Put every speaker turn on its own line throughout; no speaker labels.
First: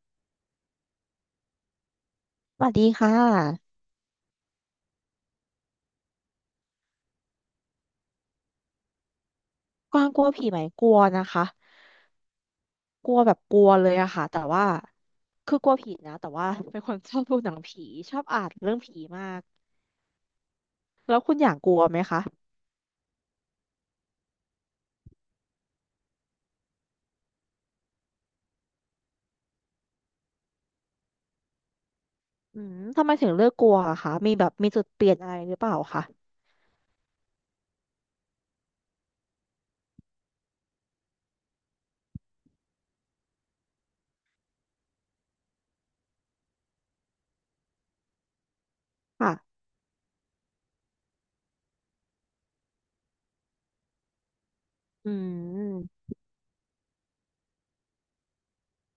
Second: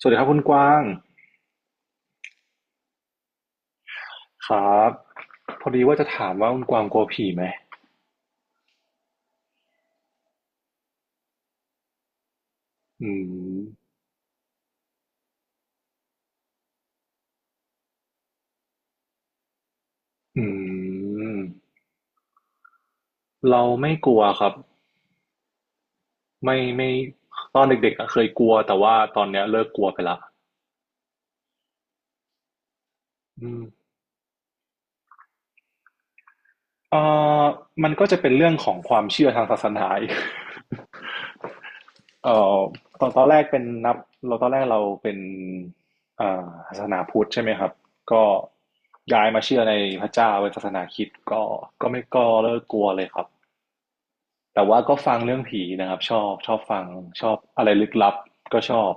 สวัสดีครับคุณกว้าง
สวัสดีค่ะ
ครับพอดีว่าจะถามว่าคุณกวางกลัวผีไหม
กวางกลัวผีไหมกลัวนะคะ
อื
กลัวแบบกลัวเล
ม
ยอะค่ะแต่ว่าคือกลัวผีนะแต่ว่าเป็นคนชอบดูหนังผีชอบอ่านเรื่องผีมาก
อื
แล้วคุณ
ม
อย่างกลัวไหมคะ
เราไม่กลัวครับไม่ไม่ตอนเด็กๆอะเคยกลัวแต่ว่าตอนเนี้ยเลิกกลัวไปละ
อืมทำไมถึงเลื
อื
อก
ม
กลัวอะคะมีแบบมีจุดเปลี่ยนอะไรหรือเปล่าคะ
เอ่อมันก็จะเป็นเรื่องของความเชื่อทางศาสนาอีก เอ่อตอนตอนแรกเป็นนับเราตอนแรกเราเป็นศาสนาพุทธใช่ไหมครับก็ย้ายมา
ค่ะ
เชื่อในพระเจ้าเป็นศาสนาคริสต์ก็ไม่ก็เลิกกลัวเลยครับ แต่ว่าก็
อื
ฟังเรื่องผีนะครับ
ม
ชอบชอบฟังชอบอะไรลึกลับก็ชอบ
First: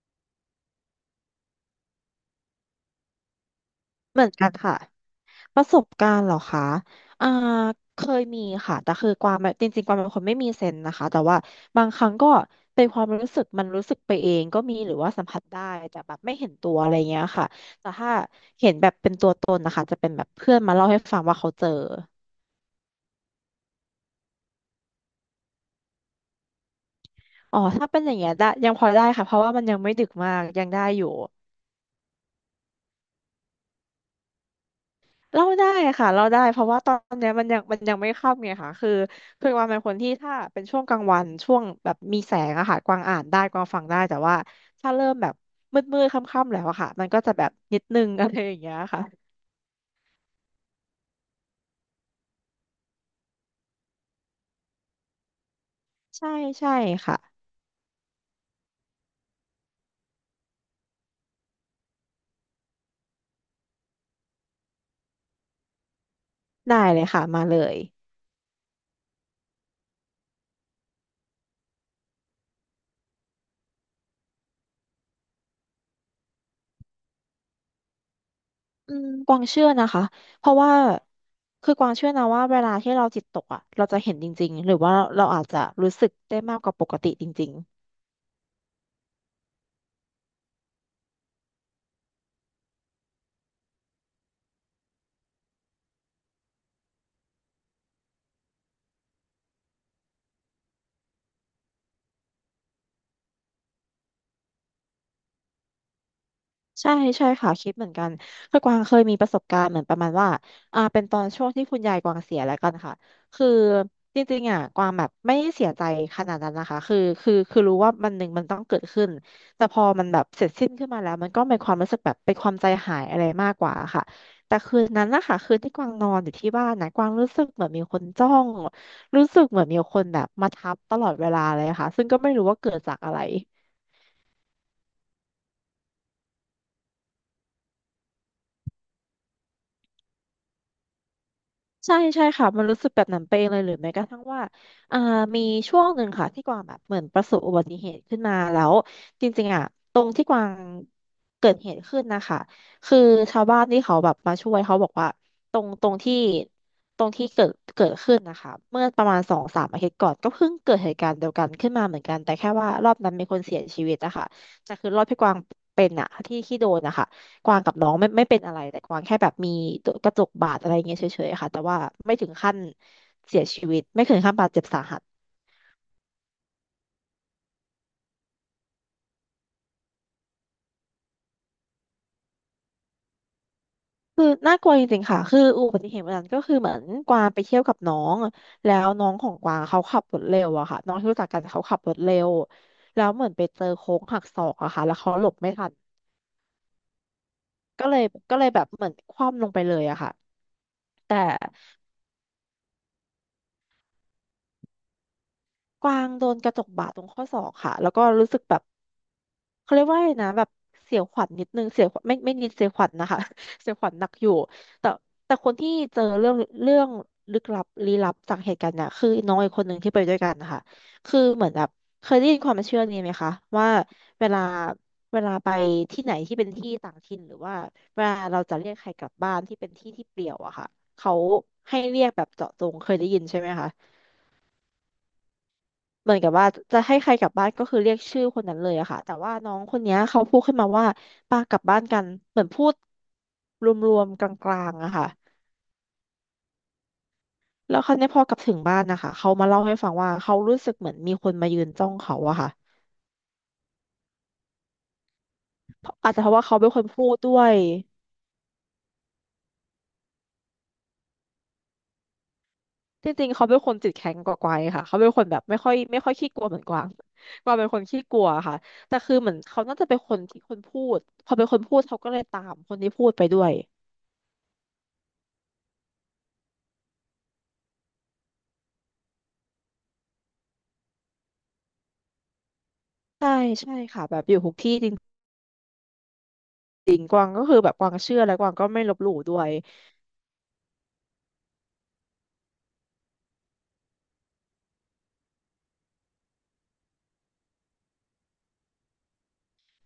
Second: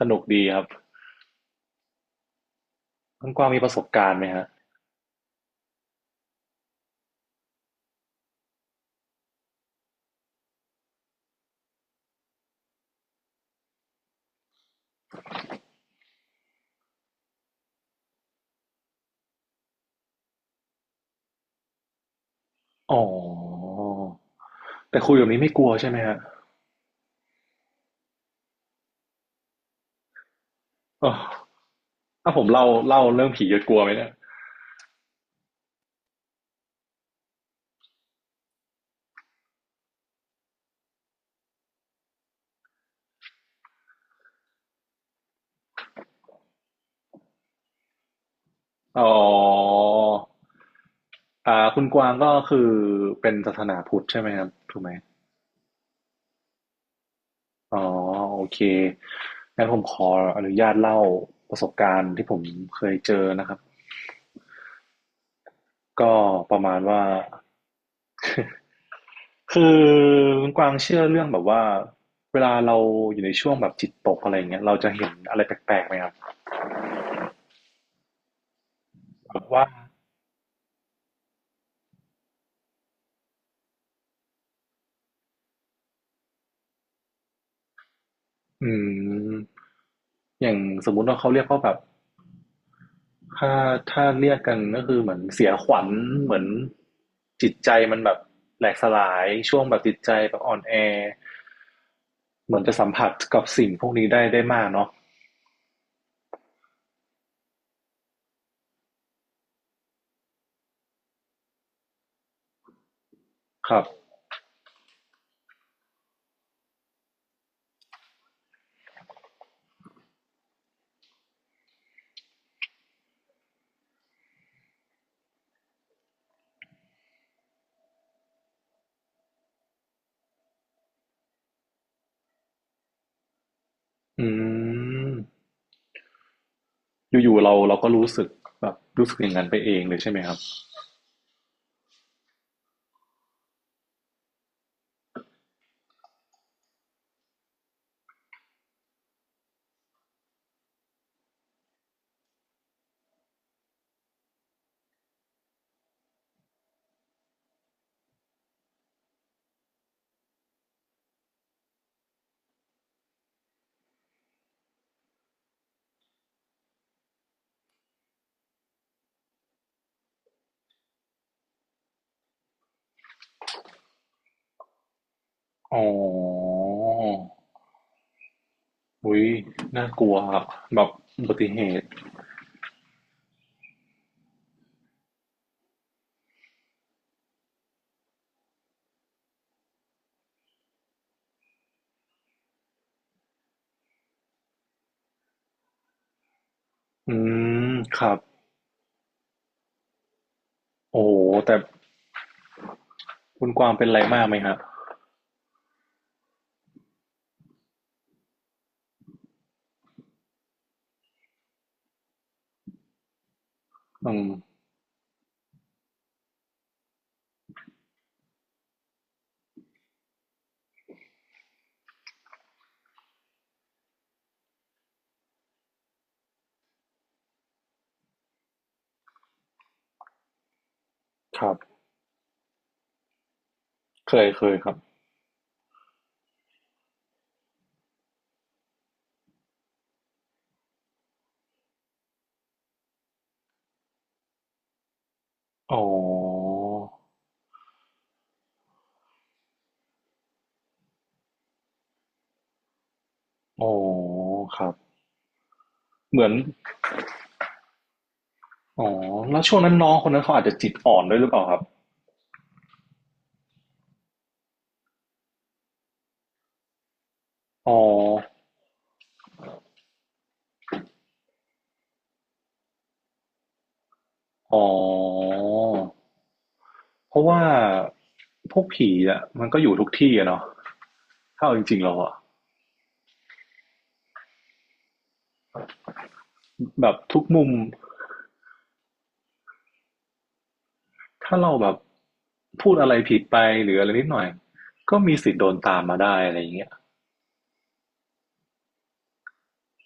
สนุกดีครับคุณกวางมีประสบการณ์
เห
ไห
มื
ม
อน
ฮะ
กันค่ะประสบการณ์เหรอคะอ่าเคยมีค่ะแต่คือกวางแบบจริงๆกวางเป็นคนไม่มีเซนส์นะคะแต่ว่าบางครั้งก็เป็นความรู้สึกมันรู้สึกไปเองก็มีหรือว่าสัมผัสได้แต่แบบไม่เห็นตัวอะไรเงี้ยค่ะแต่ถ้าเห็นแบบเป็นตัวตนนะคะจะเป็นแบบเพื่อนมาเล่าให้ฟังว่าเขาเจอ
อ๋อแต่คุยแบบนี้ไม่กลัวใช่ไหมฮะ
อ๋อถ้าเป็นอย่างเงี้ยได้ยังพอได้ค่ะเพราะว่ามันยังไม่ดึกมากยังได้อยู่
อ๋อถ้าผมเล่าเล่าเรื่องผีจะกลัวไหมเนี่ย
เล่าได้ค่ะเล่าได้เพราะว่าตอนเนี้ยมันยังไม่ค่ำไงค่ะคือคือกวางเป็นคนที่ถ้าเป็นช่วงกลางวันช่วงแบบมีแสงอะค่ะกวางอ่านได้กวางฟังได้แต่ว่าถ้าเริ่มแบบมืดค่ำๆแล้วอะค่ะมันก็จะแบบนิดนึง อะไรอย่างเงี้ย
อ๋
ค่ะ
ออ่าคุณกวางก็คือเป็นศาสนาพุทธใช่ไหมครับถูกไหม
ใช่ใช่ค่ะ
อ๋อโอเคงั้นผมขออนุญาตเล่าประสบการณ์ที่ผมเคยเจอนะครับก็ประมา
ได้
ณ
เล
ว่า
ยค่ะมาเลย
คือคุณกวางเชื่อเรื่องแบบว่าเวลาเราอยู่ในช่วงแบบจิตตกอะไรอย่างเงี้ยเราจะเห็นอะไรแปลกๆไหมครับ
อืมก
แบ
วาง
บ
เชื่
ว่า
อนะคะเพราะว่าคือกวางเชื่อนะว่าเวลาที่เราจิตตกอะเราจะเห็นจริงๆหรือว่าเราอาจจะรู้สึกได้มากกว่าปกติจริง
อืมอย่างสมมุติว่าเขาเรียกว่าแบบถ้าถ้าเรียกกันก็คือเหมือนเสียขวัญเหมือนจิตใจมันแบบแหลกสลายช่วงแบบจิตใจแบบอ่อนแอเหมือนจะสัมผัสกับสิ่งพวกนี้ได้มากเนาะ
ใช่ใช่ค่ะคิดเหมือนกันคือกวางเคยมีประสบการณ์เหมือนประมาณว่าเป็นตอนช่วงที่คุณยายกวางเสียแล้วกันค่ะคือ
ครับ
จริงๆอ่ะกวางแบบไม่ได้เสียใจขนาดนั้นนะคะคือรู้ว่ามันหนึ่งมันต้องเกิดขึ้นแต่พอมันแบบเสร็จสิ้นขึ้นมาแล้วมันก็เป็นความรู้สึกแบบเป็นความใจหายอะไรมากกว่าค่ะแต่คืนนั้นนะคะคืนที่กวางนอนอยู่ที่บ้านนะกวางรู้สึกเหมือนมีคนจ้องรู้สึกเหมือนมีคนแบบมาทับตลอดเวลาเลยค่ะซึ่งก็ไม่รู้ว่าเกิดจากอะไร
อืมอยู่ๆเราก็รู้สึกแบบรู้สึกอย่างนั้นไปเองเลยใช่ไหมครับ
ใช่ใช่ค่ะมันรู้สึกแบบนั้นไปเองเลยหรือแม้กระทั่งว่าอ่ามีช่วงหนึ่งค่ะที่กวางแบบเหมือนประสบอุบัติเหตุขึ้นมาแล้วจริงๆอ่ะตรงที่กวางเกิดเหตุขึ้นนะคะคือชาวบ้านที่เขาแบบมาช่วยเขาบอกว่าตรงตรงที่ตรงที่เกิดขึ้นนะคะเมื่อประมาณสองสามอาทิตย์ก่อนก็เพิ่งเกิดเหตุการณ์เดียวกันขึ้นมาเหมือนกันแต่แค่ว่ารอบนั้นมีคนเสียชีวิตอะค่ะแต่คือรอบพี่กวางเป็นอะที่โดนนะคะ กวางกับน้องไม่เป็นอะไรแต่กวางแค่แบบมีตัวกระจกบาดอะไรเงี้ยเฉยๆค่ะแต่ว่าไม่ถึงขั้นเสียชีวิตไม่ถึงขั้นบาดเจ็บสาหัส
อ๋อ อุ๊ยน่ากลัวครับแบบอุบัติเหตุ
คือน่ากลัวจริงๆค่ะคืออุบัติเหตุวันนั้นก็คือเหมือนกวางไปเที่ยวกับน้องแล้วน้องของกวางเขาขับรถเร็วอะค่ะน้องที่รู้จักกันเขาขับรถเร็วแล้วเหมือนไปเจอโค้งหักศอกอะค่ะแล้วเขาหลบไม่ทัน
อืม
ก็เล
ค
ย
รับ
ก็เลยแบบเหมือนคว่ำลงไปเลยอะค่ะ
โอ้
แต่
โฮแต่คุณกวางเป็นอะไรมากไหมครับ
กวางโดนกระจกบาดตรงข้อศอกค่ะแล้วก็รู้สึกแบบเขาเรียกว่าอไงนะแบบเสียวขวัญนิดนึงเสียวขวัญไม่นิดเสียวขวัญนะคะ เสียวขวัญหนั
อื
กอ
ม
ยู่แต่แต่คนที่เจอเรื่องเรื่องลึกลับลี้ลับจากเหตุการณ์เนี่ยคือน้องอีกคนหนึ่งที่ไปด้วยกันนะคะคือเหมือนแบบเคยได้ยินความเชื่อนี้ไหมคะว่าเวลาเวลาไปที่ไหนที่เป็นที่ต่างถิ่นหรือว่าเวลาเราจะเรียกใครกลับบ้านที่เป็นที่ที่เปลี่ยวอะค่ะเขา
ครับ
ให้เรียกแบบเจาะจงเคยได้ยินใช่ไหมคะ
เคยเคยครับ
เหมือนกับว่าจะให้ใครกลับบ้านก็คือเรียกชื่อคนนั้นเลยอะค่ะแต่ว่าน้องคนเนี้ยเขาพูดขึ้นมาว่าปากลับบ้านกันเหมือนพูดรวมๆกลางๆอะค่ะ
อ๋อ
แล้วคราวนี้พอกลับถึงบ้านนะคะเขามาเล่าให้ฟังว่าเขารู้สึกเหมือนมีคนมายืนจ้องเขาอะค่ะ
อ๋อครับ
เพราะอาจ
เห
จะ
มื
เพ
อน
ราะว่าเขาเป็นคนพูดด้วย
อ๋อแล้วช่วงนั้นน้องคนนั้นเขาอาจจะจิตอ่อนด้วยหรือเปล่าครับ
จริงๆเขาเป็นคนจิตแข็งกว่ากวางค่ะเขาเป็นคนแบบไม่ค่อยขี้กลัวเหมือนกวางกวางเป็น
อ๋อ
คนขี้กลัวค่ะแต่คือเหมือนเขาน่าจะเป็นคนที่คนพูดพอเป็นคนพูดเขาก็เลยตามคนที่พูดไปด้วย
อ๋อเพราะว่าพวกผีอะมันก็อยู่ทุกที่อะเนาะถ้าเอาจริงๆแล้วอะ
ใช่ใช่ค่ะแบบอยู่ทุกที่จริง
แบบทุกมุม
เชื่อ ไม่ลบหลู่ด้วย
ถ้าเราแบบพูดอะไรผิดไปหรืออะไรนิดหน่อยก็มีสิทธิ์โดนตามมาได้อะไรอย่างเงี้ย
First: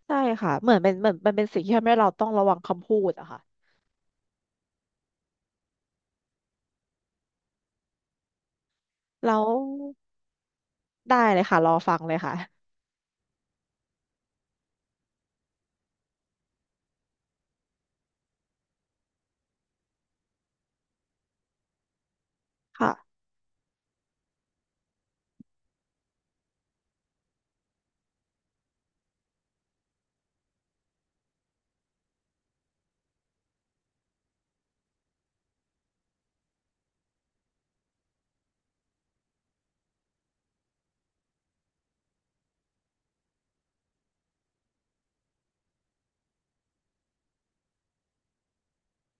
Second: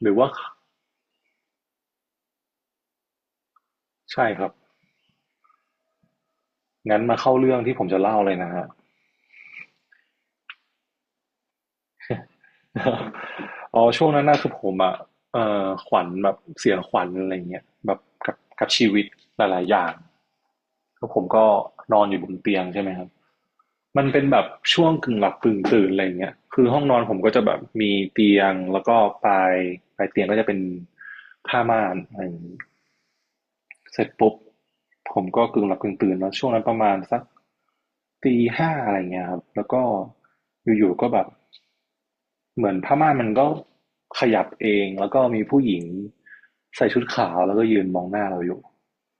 หรือ
ใช่
ว่า
ค่ะเหมือนเป็นเหมือนมันเป็นสิ่งที่ทำให้เราต้องระวังคำพูดอะค่ะ
ใช่ครับงั้นมาเข้าเรื่องที่ผมจะเล่าเลยนะฮะ
แล้วได้เลยค่ะรอฟังเลยค่ะ
อ๋อช่วงนั้นน่ะคือผมอะขวัญแบบเสียขวัญอะไรอย่างเงี้ยแบบกับชีวิตหลายๆอย่างแล้วผมก็นอนอยู่บนเตียงใช่ไหมครับ
ค่ะ
มันเป็นแบบช่วงกึ่งหลับกึ่งตื่นอะไรอย่างเงี้ยคือห้องนอนผมก็จะแบบมีเตียงแล้วก็ปลายปลายเตียงก็จะเป็นผ้าม่านอะไรอย่างงี้ เสร็จปุ๊บผมก็กึ่งหลับกึ่งตื่นเนาะช่วงนั้นประมาณสักตีห้าอะไรเงี้ยครับแล้วก็อยู่ๆก็แบบเหมือนผ้าม่านมันก็ขยับเองแล้วก็มีผู้หญิงใส่ชุดขาวแล้วก็ยืนมองหน้าเราอยู่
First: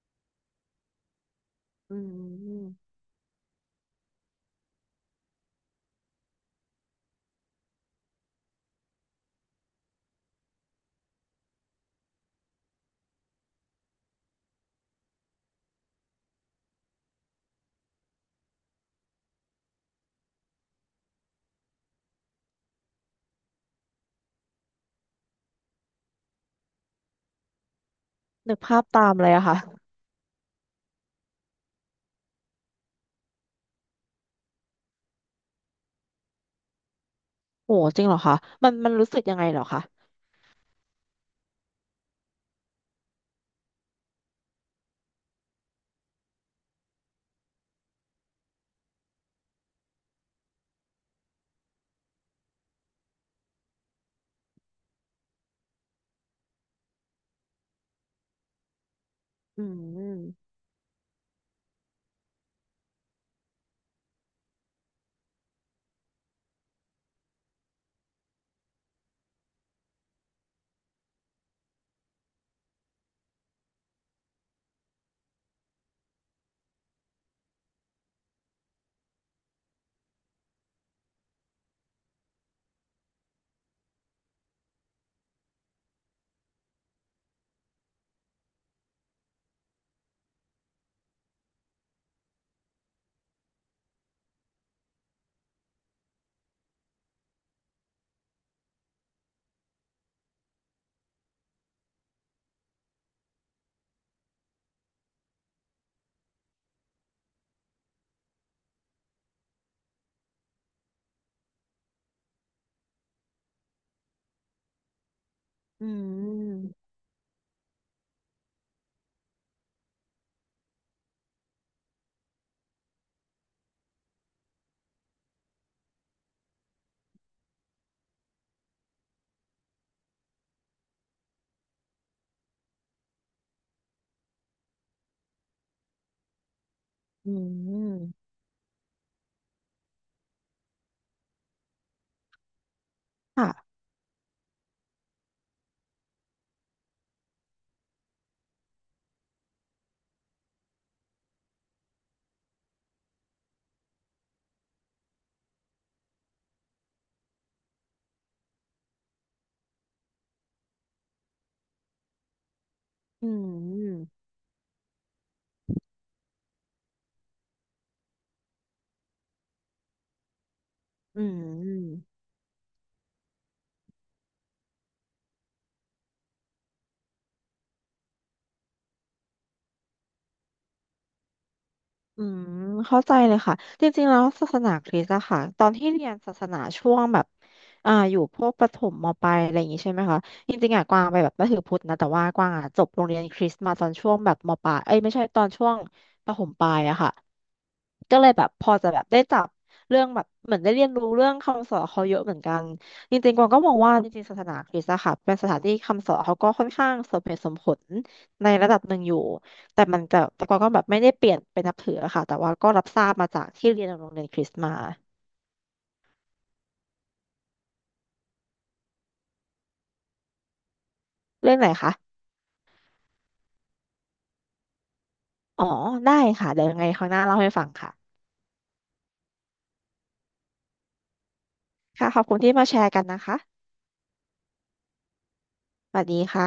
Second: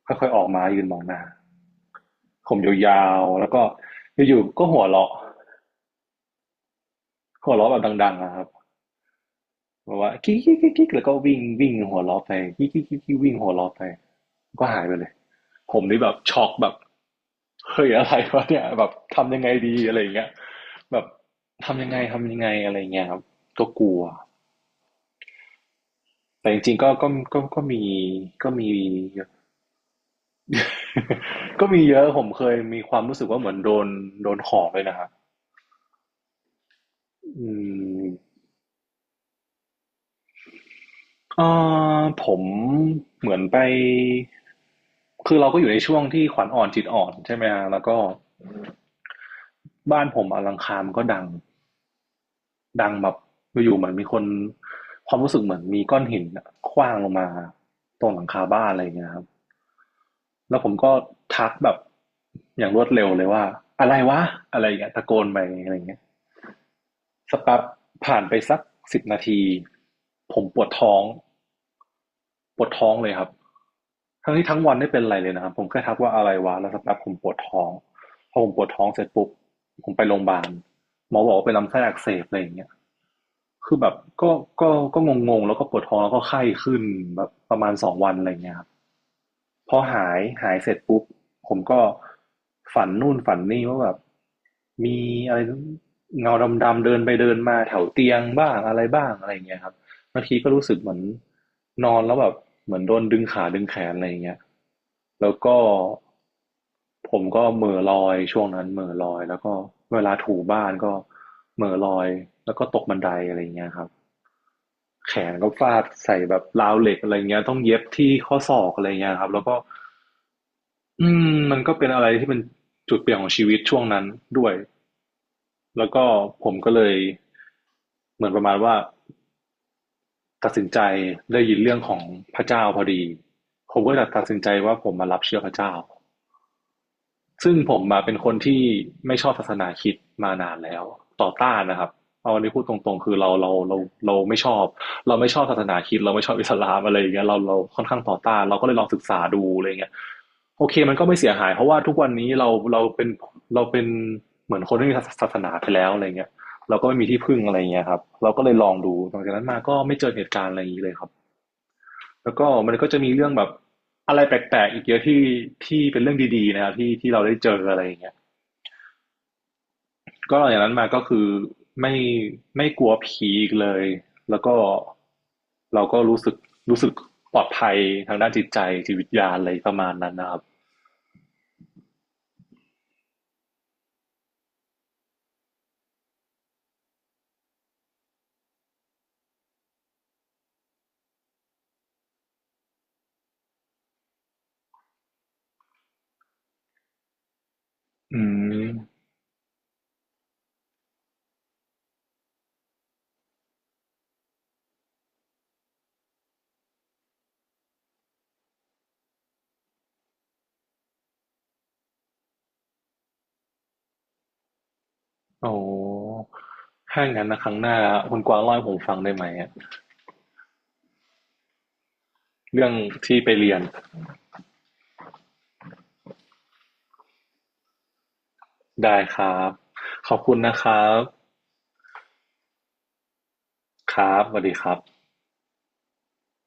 ค่อยๆออกมายืนมองหน้า
อื
ผม
ม
ยาวๆแล้วก็อยู่ๆก็หัวเราะหัวเราะแบบดังๆนะครับแบบว่ากิ๊กๆๆๆแล้วก็วิ่งวิ่งหัวเราะไปกิ๊กๆๆๆวิ่งหัวเราะไปก็หายไปเลย ผมนี่แบบช็อกแบบเฮ้ยอะไรวะเนี่ยแบบทำยังไงดีอะไรอย่างเงี้ยแบบทำยังไงทำยังไงอะไรอย่างเงี้ยครับก็กลัวแต่จริงๆก็ก็มีก็
นึก
มี
ภาพตามเลยอะค่ะ
ก็มีเยอะผมเคยมีความรู้สึกว่าเหมือนโดนห่อเลยนะครับอื
โหจริ
ม
งเหรอคะมันมันรู้สึกยังไงเหรอคะ
เอ่ผมเหมือนไปคือเราก็อยู่ในช่วงที่ขวัญอ่อนจิตอ่อนใช่ไหมฮะแล้วก็บ้านผมอลังคารมันก็ดัง ดังแบบอยู่ๆเหมือนมีคนความรู้สึกเหมือนมีก้อนหินอะขว้างลงมาตรงหลังคาบ้านอะไรอย่างเงี้ยครับ
อืม
แล้วผมก็ทักแบบอย่างรวดเร็วเลยว่าอะไรวะอะไรอย่างเงี้ยตะโกนไปอะไรอย่างเงี้ยสักแป๊บผ่านไปสักสิบนาทีผมปวดท้องปวดท้องเลยครับทั้งที่ทั้งวันไม่เป็นไรเลยนะครับผมแค่ทักว่าอะไรวะแล้วสักแป๊บผมปวดท้องพอผมปวดท้องเสร็จปุ๊บผมไปโรงพยาบาลหมอบอกว่าเป็นลำไส้อักเสบอะไรอย่างเงี้ย คือแบบก็ก็งงๆแล้วก็ปวดท้องแล้วก็ไข้ขึ้นแบบประมาณสองวันอะไรเงี้ยครับพอหายหายเสร็จปุ๊บผมก็ฝันนู่นฝันนี่ว่าแบบมีอะไรเงาดำๆเดินไปเดินมาแถวเตียงบ้างอะไรบ้างอะไรเงี้ยครับ บางทีก็รู้สึกเหมือนนอนแล้วแบบเหมือนโดนดึงขาดึงแขนอะไรอย่างเงี้ยแล้วก็ผมก็เหม่อลอยช่วงนั้นเหม่อลอยแล้วก็เวลาถูบ้านก็เหม่อลอยแล้วก็ตกบันไดอะไรอย่างเงี้ยครับแขนก็ฟาด
อื
ใส่แบบราว
ม
เหล็กอะไรเงี้ยต้องเย็บที่ข้อศอกอะไรเงี้ยครับแล้วก็อืมันก็เป็นอะไรที่เป็นจุดเปลี่ยนของชีวิตช่วงนั้นด้วยแล้วก็ผมก็เลยเหมือนประมาณว่า ตัดสินใจได้ยินเรื่องของพระเจ้าพอดีผมก็เลยตัดสินใจว่าผมมารับเชื่อพระเจ้า
อื
ซึ่งผมมาเป็นค
ม
นที่ไม่ชอบศาสนาคริดมานานแล้วต่อต้านนะครับเอาอันนี้พูดตรงๆคือเราเราเรา
ค่ะ
เราไม่ชอบเราไม่ชอบศาสนาคริดเราไม่ชอบอิสลามอะไรอย่างเงี้ยเราค่อนข้างต่อต้านเราก็เลยลองศึกษาดูอะไรเงี้ยโอเคมันก็ไม่เสียหายเพราะว่าทุกวันนี้เราเป็นเหมือนคนที่มีศาสนาไปแล้วอะไรเงี้ยเราก็ไม่มีที่พึ่งอะไรเงี้ยครับเราก็เลยลองดูหลังจากนั้นมาก็ไม่เจอเหตุการณ์อะไรอย่างนี้เลยครับ แล้วก็มันก็จะมี
อื
เรื่องแบบอะ
ม
ไรแปลกๆอีกเยอะที่ที่เป็นเรื่องดีๆนะครับที่ที่เราได้เจออะไรอย่างเงี้ยก็หลังจากนั้นมาก็คื
อื
อไม่
ม
ไม่กลัวผีอีกเลยแล้วก็เราก็รู้สึกรู้สึกปลอดภัยทางด้านจิตใจจิตวิทยาอะไรประมาณนั้นนะครับ
อืมเข้าใจเลยค่ะจริงๆแล้วศาสนาคริสต์อะค่ะตอนที่เรียนศาสนาช่วงแบบอ่าอยู่พวกประถมมปลายอะไรอย่างงี้ใช่ไหมคะจริงๆอะกวางไปแบบนับถือพุทธนะแต่ว่ากวางอะจบโรงเรียนคริสต์มาตอนช่วงแบบมปลายเอ้ยไม่ใช่ตอนช่วงประถมปลายอะค่ะก็
อื
เลยแบบพ
ม
อจะแบบได้จับเรื่องแบบเหมือนได้เรียนรู้เรื่องคำสอนเขาเยอะเหมือนกันจริงๆกวางก็มองว่าจริงๆศาสนาคริสต์อะค่ะเป็นสถานที่คำสอนเขาก็ค่อนข้างสมเหตุสมผลในระดับหนึ่งอยู่ แต่มันจะแต่ก็แบบไม่ได้เปลี่ยนเป็นนับถืออะค่ะแต่ว่าก็รับทราบมาจากที่เรียนโรงเรียนคริสต์มา
โอ้ถ้าอย่างนั้นนะครั้งหน้าคุณกวางเล่าให้ผมฟังได้ไหมอะ
เรื่องไหนคะ
เรื่องที่ไปเรียน
อ๋อได้ค่ะเดี๋ยวยังไงครั้งหน้าเล่าให้ฟังค่ะ
ได้ครับขอบคุณนะครับ
ค่ะขอบคุณที่มาแชร์กันนะคะ
ครับสวัสดีครับ
สวัสดีค่ะ